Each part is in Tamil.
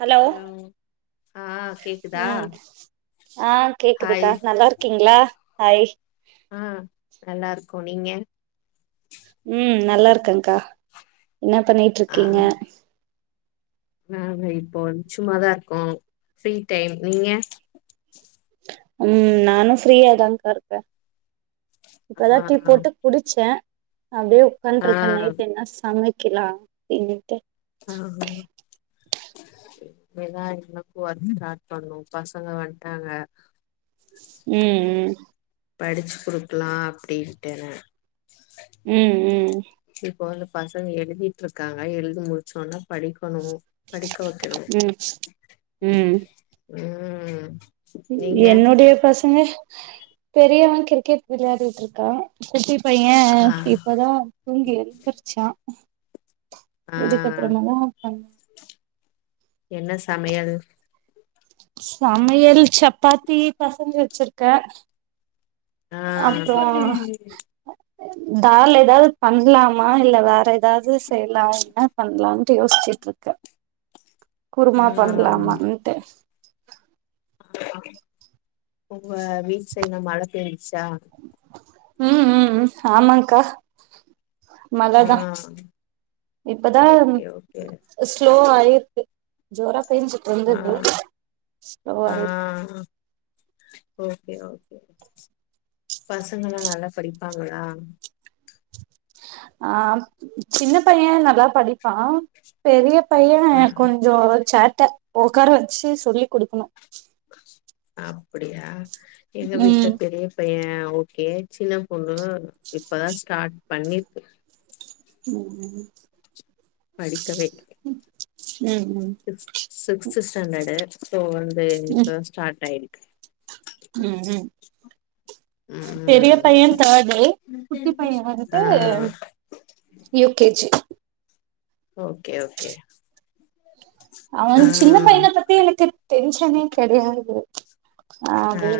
ஹலோ ஆ கேக்குதா ம் ஆ ஹாய் கேக்குதுக்கா நல்லா இருக்கீங்ளா ஹாய் ஆ நல்லாருக்கோ நீங்க ம் நல்லா இருக்கங்க்கா என்ன ஆ பண்ணிட்ருக்கீங்க நாங்க இப்போ வந்து சும்மாதா இருக்கோ ஃப்ரீ டைம் நீங்க ம் நானு ஃப்ரீயா தான்க்கா இருக்கே இப்பதா ஆ டீ போட்டு குடிச்சே அப்டியே ஆ உக்காண்ட்ருக்கே நைட் என்ன சமைக்கலா அப்டின்னுட்டு ஆ ஹா இனிமேதா எனக்கு ஒர்க்க ஸ்டார்ட் பண்ணு பசங்க வந்டாங்க ம் ம் படிச்சு குடுக்கலா அப்டின்ட்டு தா ம் ம் இப்ப வந்து பசங்க எழுதிட்ருக்காங்க எழுதி முட் சொன்னா படிக்கணு படிக்க வெக்கணு ம் ம் ம் ம் நீங்க என்னுடைய பசங்க பெரியவ கிரிக்கெட் விளையாடிட்ருக்கா குட்டி பைய ஆ இப்பதா தூங்கி எழ்ந்திரிச்சா ஆ இதுக்கப்பறமாதா பண் என்ன சமையல் சமையல் சப்பாத்தி பெசஞ்சு வெச்சிருக்கே ஆ தால் எதாது பண்லாமா இல்ல வேற எதாது செய்யலா என்ன பண்லான்ட்டு யோசிச்சுட்டு இருக்கே குருமா ஆ பண்ணலாமாண்டு உங்க வீட்டு சைட்லா மழ பேஞ்சா ம் ம் ம் ஆமாக்கா ஆ மழதா இப்பதா ஓகே ஓகே ஸ்லோ ஆயி க்கு ஜோரா பேஞ்சிட்டு ஆ இருந்துது ஸ்லோ ஆ ஆயிருக்கு ஓகே ஓகே பசங்கல்லா நல்லா படிப்பாங்களா ஆ சின்ன பைய நல்லா படிப்பா பெரிய பைய ஆ கொஞ் சோ சேட்ட உக்கார வெச்சு சொல்லி குடுக்கணு அப்பிடியா எங்க வீட்ல ம் பெரிய பைய ஓகே சின்ன பொண்ணு இப்பதா ஸ்டார்ட் பண்ணிருக்கு ம் ம் படிக்கவே ம் சி-சிக்ஸ்த் ஸ்டாண்டர்டு சோ வந்து ம் இப்பதா ஸ்டார்ட் ஆயிருக்கு ம் ம் பெரிய ம் பைய தேர்டு குட்டி பைய வந்துட்டு ஆ U K G okay okay அவ ஆ சின்ன பையன பத்தி எனக்கு டென்ஷனே கொடையாது ஆ அது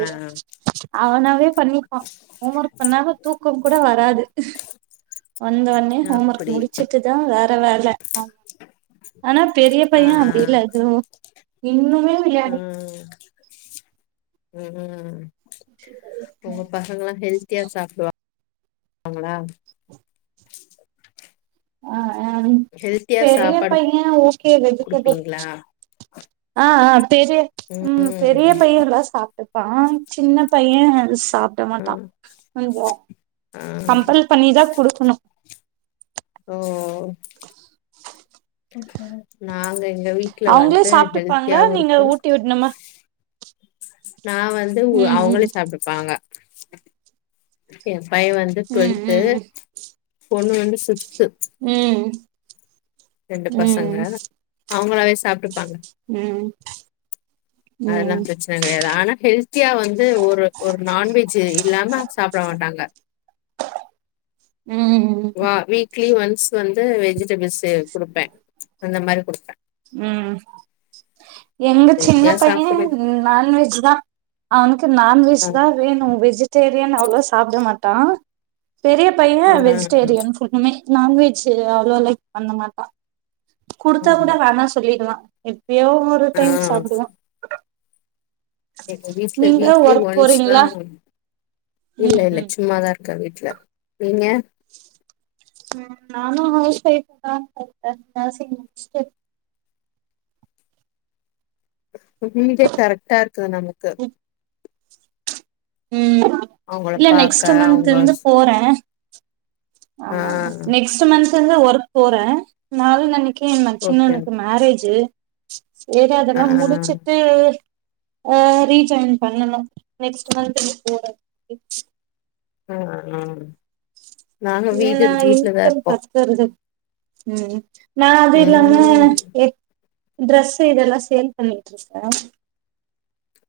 அவனாவே பண்ணிக்குவா ஹோம் ஒர்க் பண்ணாம தூக்க கூட வராது வந்தோனே ஹோம் ஒர்க் அப்டி முடிச்சுட்டு தா வேற வேல ஆனா பெரிய ஆ பைய அப்டில்ல அது இன்னுமே வெளாடி ம் ம் உங்க பசங்கல்லா ஹெல் த்தியா சாப்டுவாங்களா ஆ ஆ ஹெல்த்தியா பெரிய சாப்பாடு பைய ஓகே வெஜ்டபில் குடுப்பீங்களா ஆ ஆ பெரிய ம் பெரிய பை [unintelligible] சாப்ட்டுப்பா சின்ன பைய சாப் ட்டா ஆ மாட்டா கொஞ்சோ ஆ கம்பல் பண்ணி தா குடுக்கணு ஓ நாங்க எங்க வீட் அவங்களே சாப்ட்டுப்பாங்களா நீங்க ஊட்டி விட்ணுமா நா வந்து அவங்களே ம் சாப்ட்டுப்பாங்க ஏ பைய வந்து ம் டுவெல்து ம் பொண்ணு வந்து சிக்ஸ்த்து ம் ரெண்டு பசங்க ம் அவங்களாவே சாப்ட்டு பாங்க ம் ம் அதெல்லா ம் பிரச்ச சன கெடையாது ஆனா ஹெல்த்தியா வந்து ஒரு ஒரு நான்வெஜ் இல்லாம சாப்ட மாட்டாங்க ம் ம் வா வீக்லி ஒன்ஸ் வந்து வெஜிடபிள்ஸ்சு குடுப்பே அந்த மாரி குடுப்பே ம் எங்க ஹெல்த்தியா சின்ன பைய சாப்புடு நான்வெஜ் தா அவனுக்கு ஆ நான்வெஜ் தா வேணு வெஜிடேரியன் அவ்ளோ சாப்ட மாட்டா பெரிய பைய ஆ வெஜிடேரியன் ஃபுல்லுமே நான்வெஜ் அவ்ளோ லைக் பண்ண மாட்டா குடுத்தா கூட ஆமா வேணா சொல்லிடுவா எப்பியோ ஒரு ஆ டைம் சாப்டுவா எங்க வீட்ல நீங்க வீக்லி ஒர்க் ஒன்ஸ்தா போறீங்களா இல்ல ம் இல்ல ம் சும்மாதா இருக் க வீட்ல நீங்க ம் நானு ஹவுஸ் ஒய்ஃப்ங்க இருக்கே நர்சிங் முடிஸ்ட்டு இப்போ வீடே கரக்டா இருக்குது நமக்கு ம் அவங்கள இல்ல பாக்க நெக்ஸ்ட்டு மந்த் அவங்க இந்து போறே ஆ நெக்ஸ்ட்டு மந்த்லந்து ஒர்க் போறே நாலுநானி கி ஓகே மச்சினனுக்கு ஓகே மேரேஜீ சேரி ஆ அதல்லா முடிச்சிட்டு அ ரீஜாயின் பண்ணணு நெக்ஸ்ட் மந்த்துலந்து போறே [inaudible] அ அ நாங்க வீடு வீட்லதா இருப்போ சேரி சேரி ம் நா வந்து இது இல்லாம ம் ட்ரெஸு இதெல்லா சேல் பண்ணிட்டு இருக்கே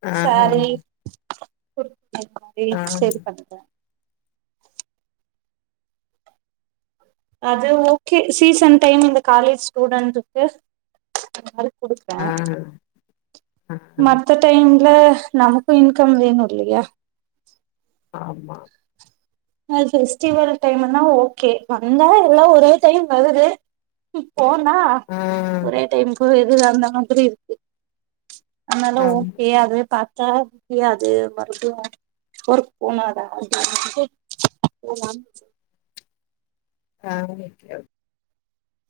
ஆ சாரி ஆ குர்த்தா மாரி சேல் ஆ பண்றே அது ஓகே சீசன் டைம்ல இந்த காலேஜ் ஸ்டுடென்ட்டுக்கு குடுப்பே ஆ மத் த டைம்ல நமக்கு இன்கம் வேணு இல்லையா ஆமா ஆ ஃபெஸ்டிவல் டைமுன்னா ஓகே வந்தா எல்லா ஒரே டைம் வருது போனா ஆ ஒரே டைம் போயிருதில்ல அந்த மாதிரி அதனால ஆமா ஓகே அதுவே பா த்தா முடியாது மறுபடியு ஒர்க் போனாதா அப்டினு போலான்னு ஆ ஓகே ஓ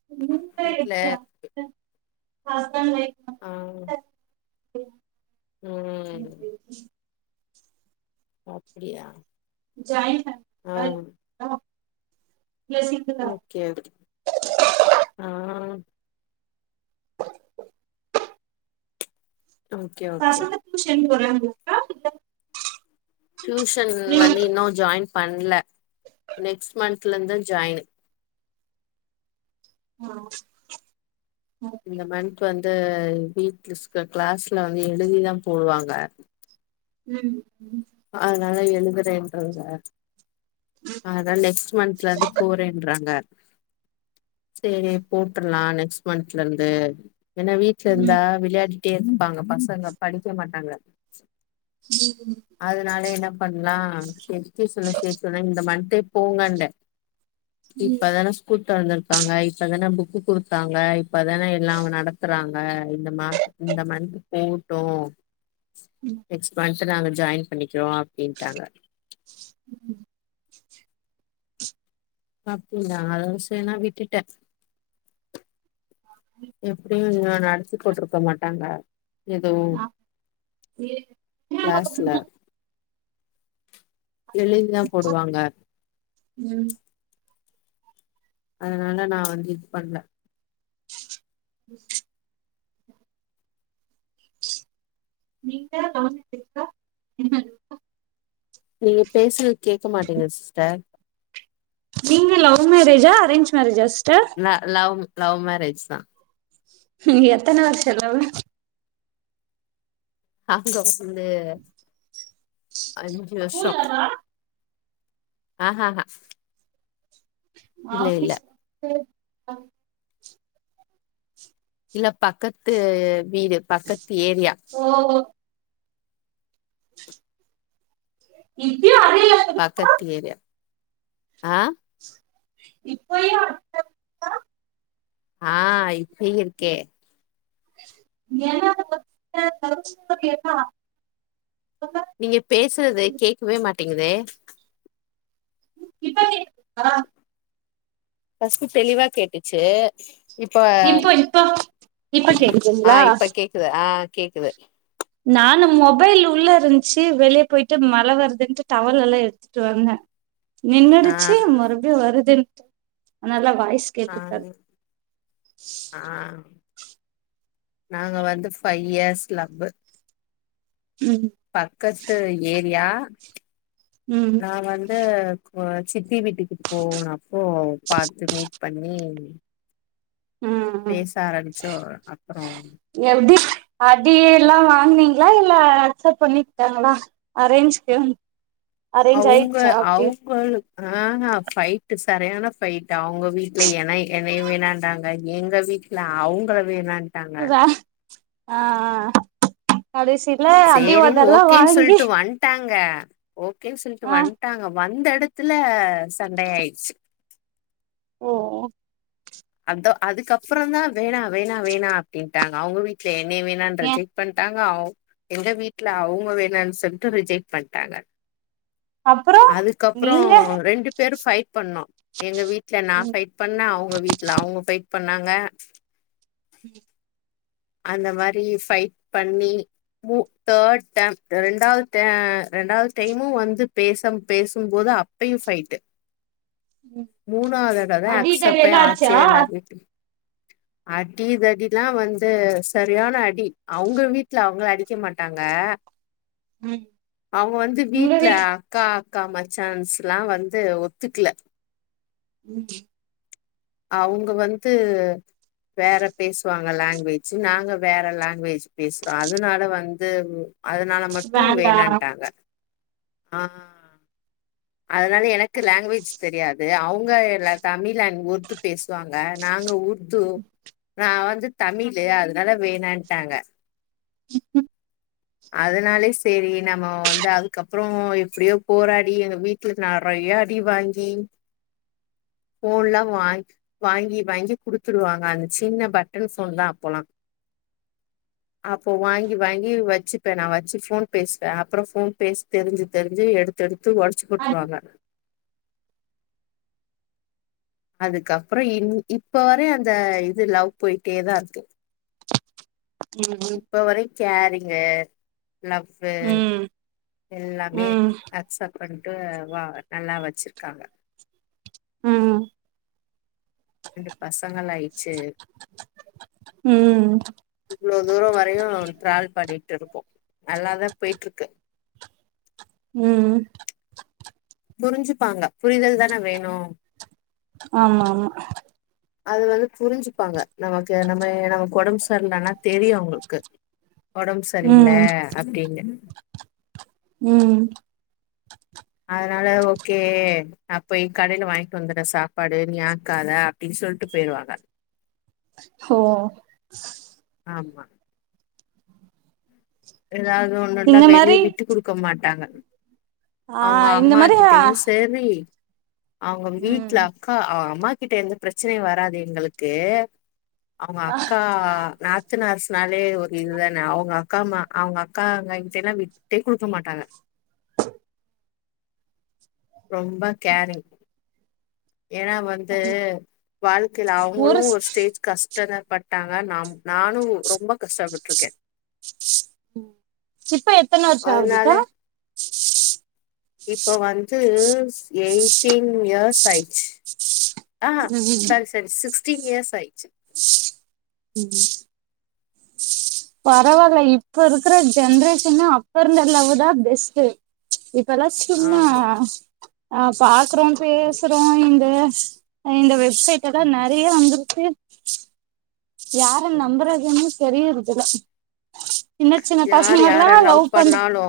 [unintelligible] ஆ ம் அப்டியா ஜாயின் ஆ பண்ண [inaudible] ஓகே அது ஆ ஓகே ஓகே [inaudible] டியூஷன் இல்ல வந்து இன்னு ஜாயின் பண்ல நெக்ஸ்ட் மந்த்லந்து ஜாயின் ஓ இந்த மன்த் வந்து வீட்ல ஸ கிளாஸ்ல வந்து எழுதிதா போடுவாங்க ம் ம் அதுனால எழுதுறேன்றாங்க அதா நெக்ஸ்ட் மந்த்ல இருந்து போறேன்றாங்க சேரி போட்ர்லா நெக்ஸ்ட் மந்த்லருந்து ஏனா வீட்ல இருந்தா ம் விளையாடிட்டே இருப்பாங்க பசங்க படிக்க மாட்டாங்க ம் அதனால என்ன பண்லா செரி டூசன்ல சேத்திறே இந்த மண்த்தே போங்கண்டே இப்பதான ஸ்கூல் தொரந்திருக்காங்க இப்பதான புக்கு குடுத்தாங்க இப்பதான எல்லா நடத்துறாங்க இந்த மா இந்த மன்த்து போகட்டு ம் நெக்ஸ்ட் மந்த் நாங்க ஜாயின் பண்ணிக்கிறோ அப்படின்ட்டாங்க ம் அப்டியா அதோட செரி நா விட்டுட்டே எப்டியு இன்னு நடத்தி போட்ருக்க மாட்டாங்க எதுவு ஆ கிளாஸ்ல எளின்தா போடுவாங்க ம் அதனால நா வந்து இது பண்ல யுஸ் நீங்க நாலு செக்கா என்னது நீங்க பேசுறது கேக்க மாட்டேங்குது சிஸ்டர் நீங்க லவ் மேரேஜா அரேஞ்ச் மேரேஜா சிஸ்ட்ர் நா லவ் லவ் மேரேஜ் தா எத்தன வருஷ லவ்வு [inaudible] ந்து அஞ்சு வருஷொ ஸ்கூல்லவா ஆஹஹ ஆஃபிஸ் கு இல்ல பக்கத்து வீடு பக்கத்து ஏரியா ஓ இப்ப அதே மாரி பக்கத்து ஏரியா ஆ இப்பையு ஆ இப்பையு இருக்கே என்னது [inaudible] என்னா சொல்லு நீங்க பேசுறது கேக்கவே மாட்டிங்குது இப்ப கேக்குதா ஃபஸ்ட்டு தெளிவா கேட்டுச்சு இப்பா இப்போ இப்போ இப்ப ஆ கேக்குதுங்களா இப்ப கேக்குது ஆ கேக்குது நானு மொபைல் உள்ள இருந்ச்சு வெளியே போயிட்டு மழ வருதுன்ட்டு டவல் எல்லா எடுத் துட்டு வந்தே ஆ நின்னுடிச்சு மறுபடியு வருதுன்டு அனாலதா வாய்ஸ் கேட்டிருக்காது ஆங்க ஆ நாங்கள் வந்து ஃபைவ் இயர்ஸ் லந்து ம் பக்கத்து ஏரியா ம் நா வந்து இப்ப சித்தி வீட்டுக்கு போனப்போ பாத்து மீட் பண்ணி ம் ம் பேச ஆரம்பிச்சோ அப்புறோ எப்டி அடி எல்லா வாங்னீங்களா இல்ல அக்சப்ட் பண்ணிக்கிட்டாங்களா அரேஞ்சுகு அவுங்க அவுங்களு ஆஹ்ஹ ஃபைட்டு சரியான ஃபைட் அவங்க வீட்ல என்னை என்னைய வேணாண்றாங்க எங்க வீட்டுல அவங்கள வேணான் வாஆ ஆ கடைசியில அடி ஒதல்லா வாங்கி டாங்க ஓகேனு சொல்லிட்டு ஆ வந்ட்டாங்க வந்த எடத்துல சண்ட ஆயிடுச்சு ஓ அதோ அதுக்கப்புற தா வேணா வேணா வேணா அப்டின்ட்டாங்க அவங்க வீட்ல என்னய வேணானு ஏ ரிஜெக் பண்ட்டாங்க அவு எங்க வீட்டுல அவங்க வேணான் சொல்ட்டு ரிஜெக்ட் பண்ட்டாங்க அப்புறோ அதுக்கப்புறோ நீங்க ரெண்டு பேரு ஃபைட் பண்ணோ எங்க வீட்டு்ல நா ம் ஃபைட் பண்ண அவ்ங்க வீட்ல அவ்ங்க ஃபைட் பண்ணாங்க உம் அந்த மாரி ஃபைட் பண்ணி உ தேர்ட் டைம் ரெண்டாவது ட ரெண்டாவது டைமு வந்து பேச பேசும்போது அப் அப்பயு ஃபைட் ம் மூணாவதடவ அடி தடி அக்சப்பே எல்லா ஆச்சா ஆச்சே எல்லாரு ஹாப்பி அடிதடிலா வந்து சரியான அடி அவ்ங்க வீட்ல அவ்ங்கள அடிக்க மாட்டாங்க ம் அவ்ங்க வந்து உங்க வீட்ல வீட் அக்கா அக்கா மச்சான்ஸ்லா வந்து ஒத்துக்ல ம் ஹூ அவ்ங்க வந்து வேற பேசுவாங்க லங்குவேஜ்ஜூ நாங்க வேற லங்குவேஜ் பேசுறொ அதனால வந்து அதனால மட்டு வேண்டா வேணாண்ட்டாங்க ஆ அதனால எனக்கு லங்குவேஜ் தெரியாது அவங்க ல தமிழ் அன்ட் உர்து பேசுவாங்க நாங்க உர்து நா வந்து தமிழு அதனால வேணான்ட்டாங்க எப்ப அதனாலே செரி நம்ம வந்து அதுக்கப்றோ எப்டியோ போராடி எங்க வீட் ட்ல நறைய அடி வாங்கி போன்ல்லா வாங் வாங்கீ வாங்கி குடுத்துடுவாங்க அந்த சின்ன பட்டன் போன்தா அப்போலா அப்போ வாங்கி வாங்கி வச்சுப்பே நா வச்சு போன் பேசுவே அப்புறம் போன் பேச தெரிஞ்சு தெரிஞ்சு எடு எடுத்து ஒடச்சி ம் போட்ருவாங்க அதுக்கப்றோ இன் இப்ப வர அந்த இது லவ் பொயிட்டேதா இருக்கு இப்ப வரையு கேரிங்கு லவ் வ்வு ம் எல்லாமே ம் அக்சப்ட் பண்ட்டு வா நல்லா வச்சிருக்காங்க ம் ண்டு பசங்களாயிச்சு ம் இவ்ளோ தூரொ வரையு டிராவல் பன்னிட்டு இருப்போ நல்லாதா போயிட்டு இருக்கு ம் புரிஞ்சுப்பாங்க புரிதல் தான வேணு ஆமா ஆமா அது வந்து புரிஞ்சுப்பாங்க நமக்கு நம்ம நமக் ஒடம்புஸ் ரியிலனா தெரியு அவ்ங்களுக்கு ஒடம் சரியில்ல ம் அப்டினு ம் அதனால ஓகே நா போய் கடைல வாய்ன்டு வந்துற சாப்பாடு நீ ஆக்காத அப்டின் சொல்ட்டு போயிருவாங்க ஓ ஆமா எதாவது ஒண்ணுனா இந்த வெளிய மாரி விட்டு குடுக்க மாட்டாங்க ஆ அவ்ங்க இந்த அம்மா மாரி ஆ கிட்டயு செரி அவ்ங்க வீட்ல ம் அக்கா அம்மா கிட்ட எந்த பிரச்சனையு வராது எங்களுக்கு அவங்க அக்கா நாத்தனார்சுனாலே ஒரு இதுதானே அவங்க அக்கா மா அவங்க அக்கா அண்ணகிட்டலா விட்டே குடுக்க மாட்டாங்க ரொம்ப கேரிங் ஏனா வந் வந்து வாழ்க்கைல அவ்ங்களு ஒரு ஸ்டேஜ் கஷ் றத பட்டாங்க நாம் நானு ரொம்ப கஷ்டப்பட்ருக்கே [unintelligible] இப்ப எத்தன வருஷோ ஆகுதுக்கா அதுனாலே இப்ப வந்து எய்ட்டீன் இயர்ஸ் ஆயிச்சு ஆஹா சாரி சாரி சிக்ஸ்டீன் இயர்ஸ் ஆயிச்சு [inaudible] பரவால்ல இப்ப இருக்கிற ஜென்ரேஷன்னா அப்ப இருந்த அது அவு தா பெஸ்ட்டு இப்பலா சும்மா ஆமா ஆ பாக்குறோ பேசுறோ அங்குற இந்த வெப்சைட் எல்லா ம் நெறய வந்துருச்சி யார ம். நம்பறதுனே தெரியுரதுல்ல சின்ன சின்ன யார் யார பசங்கலா லவ் பன்ர பண்ணாலு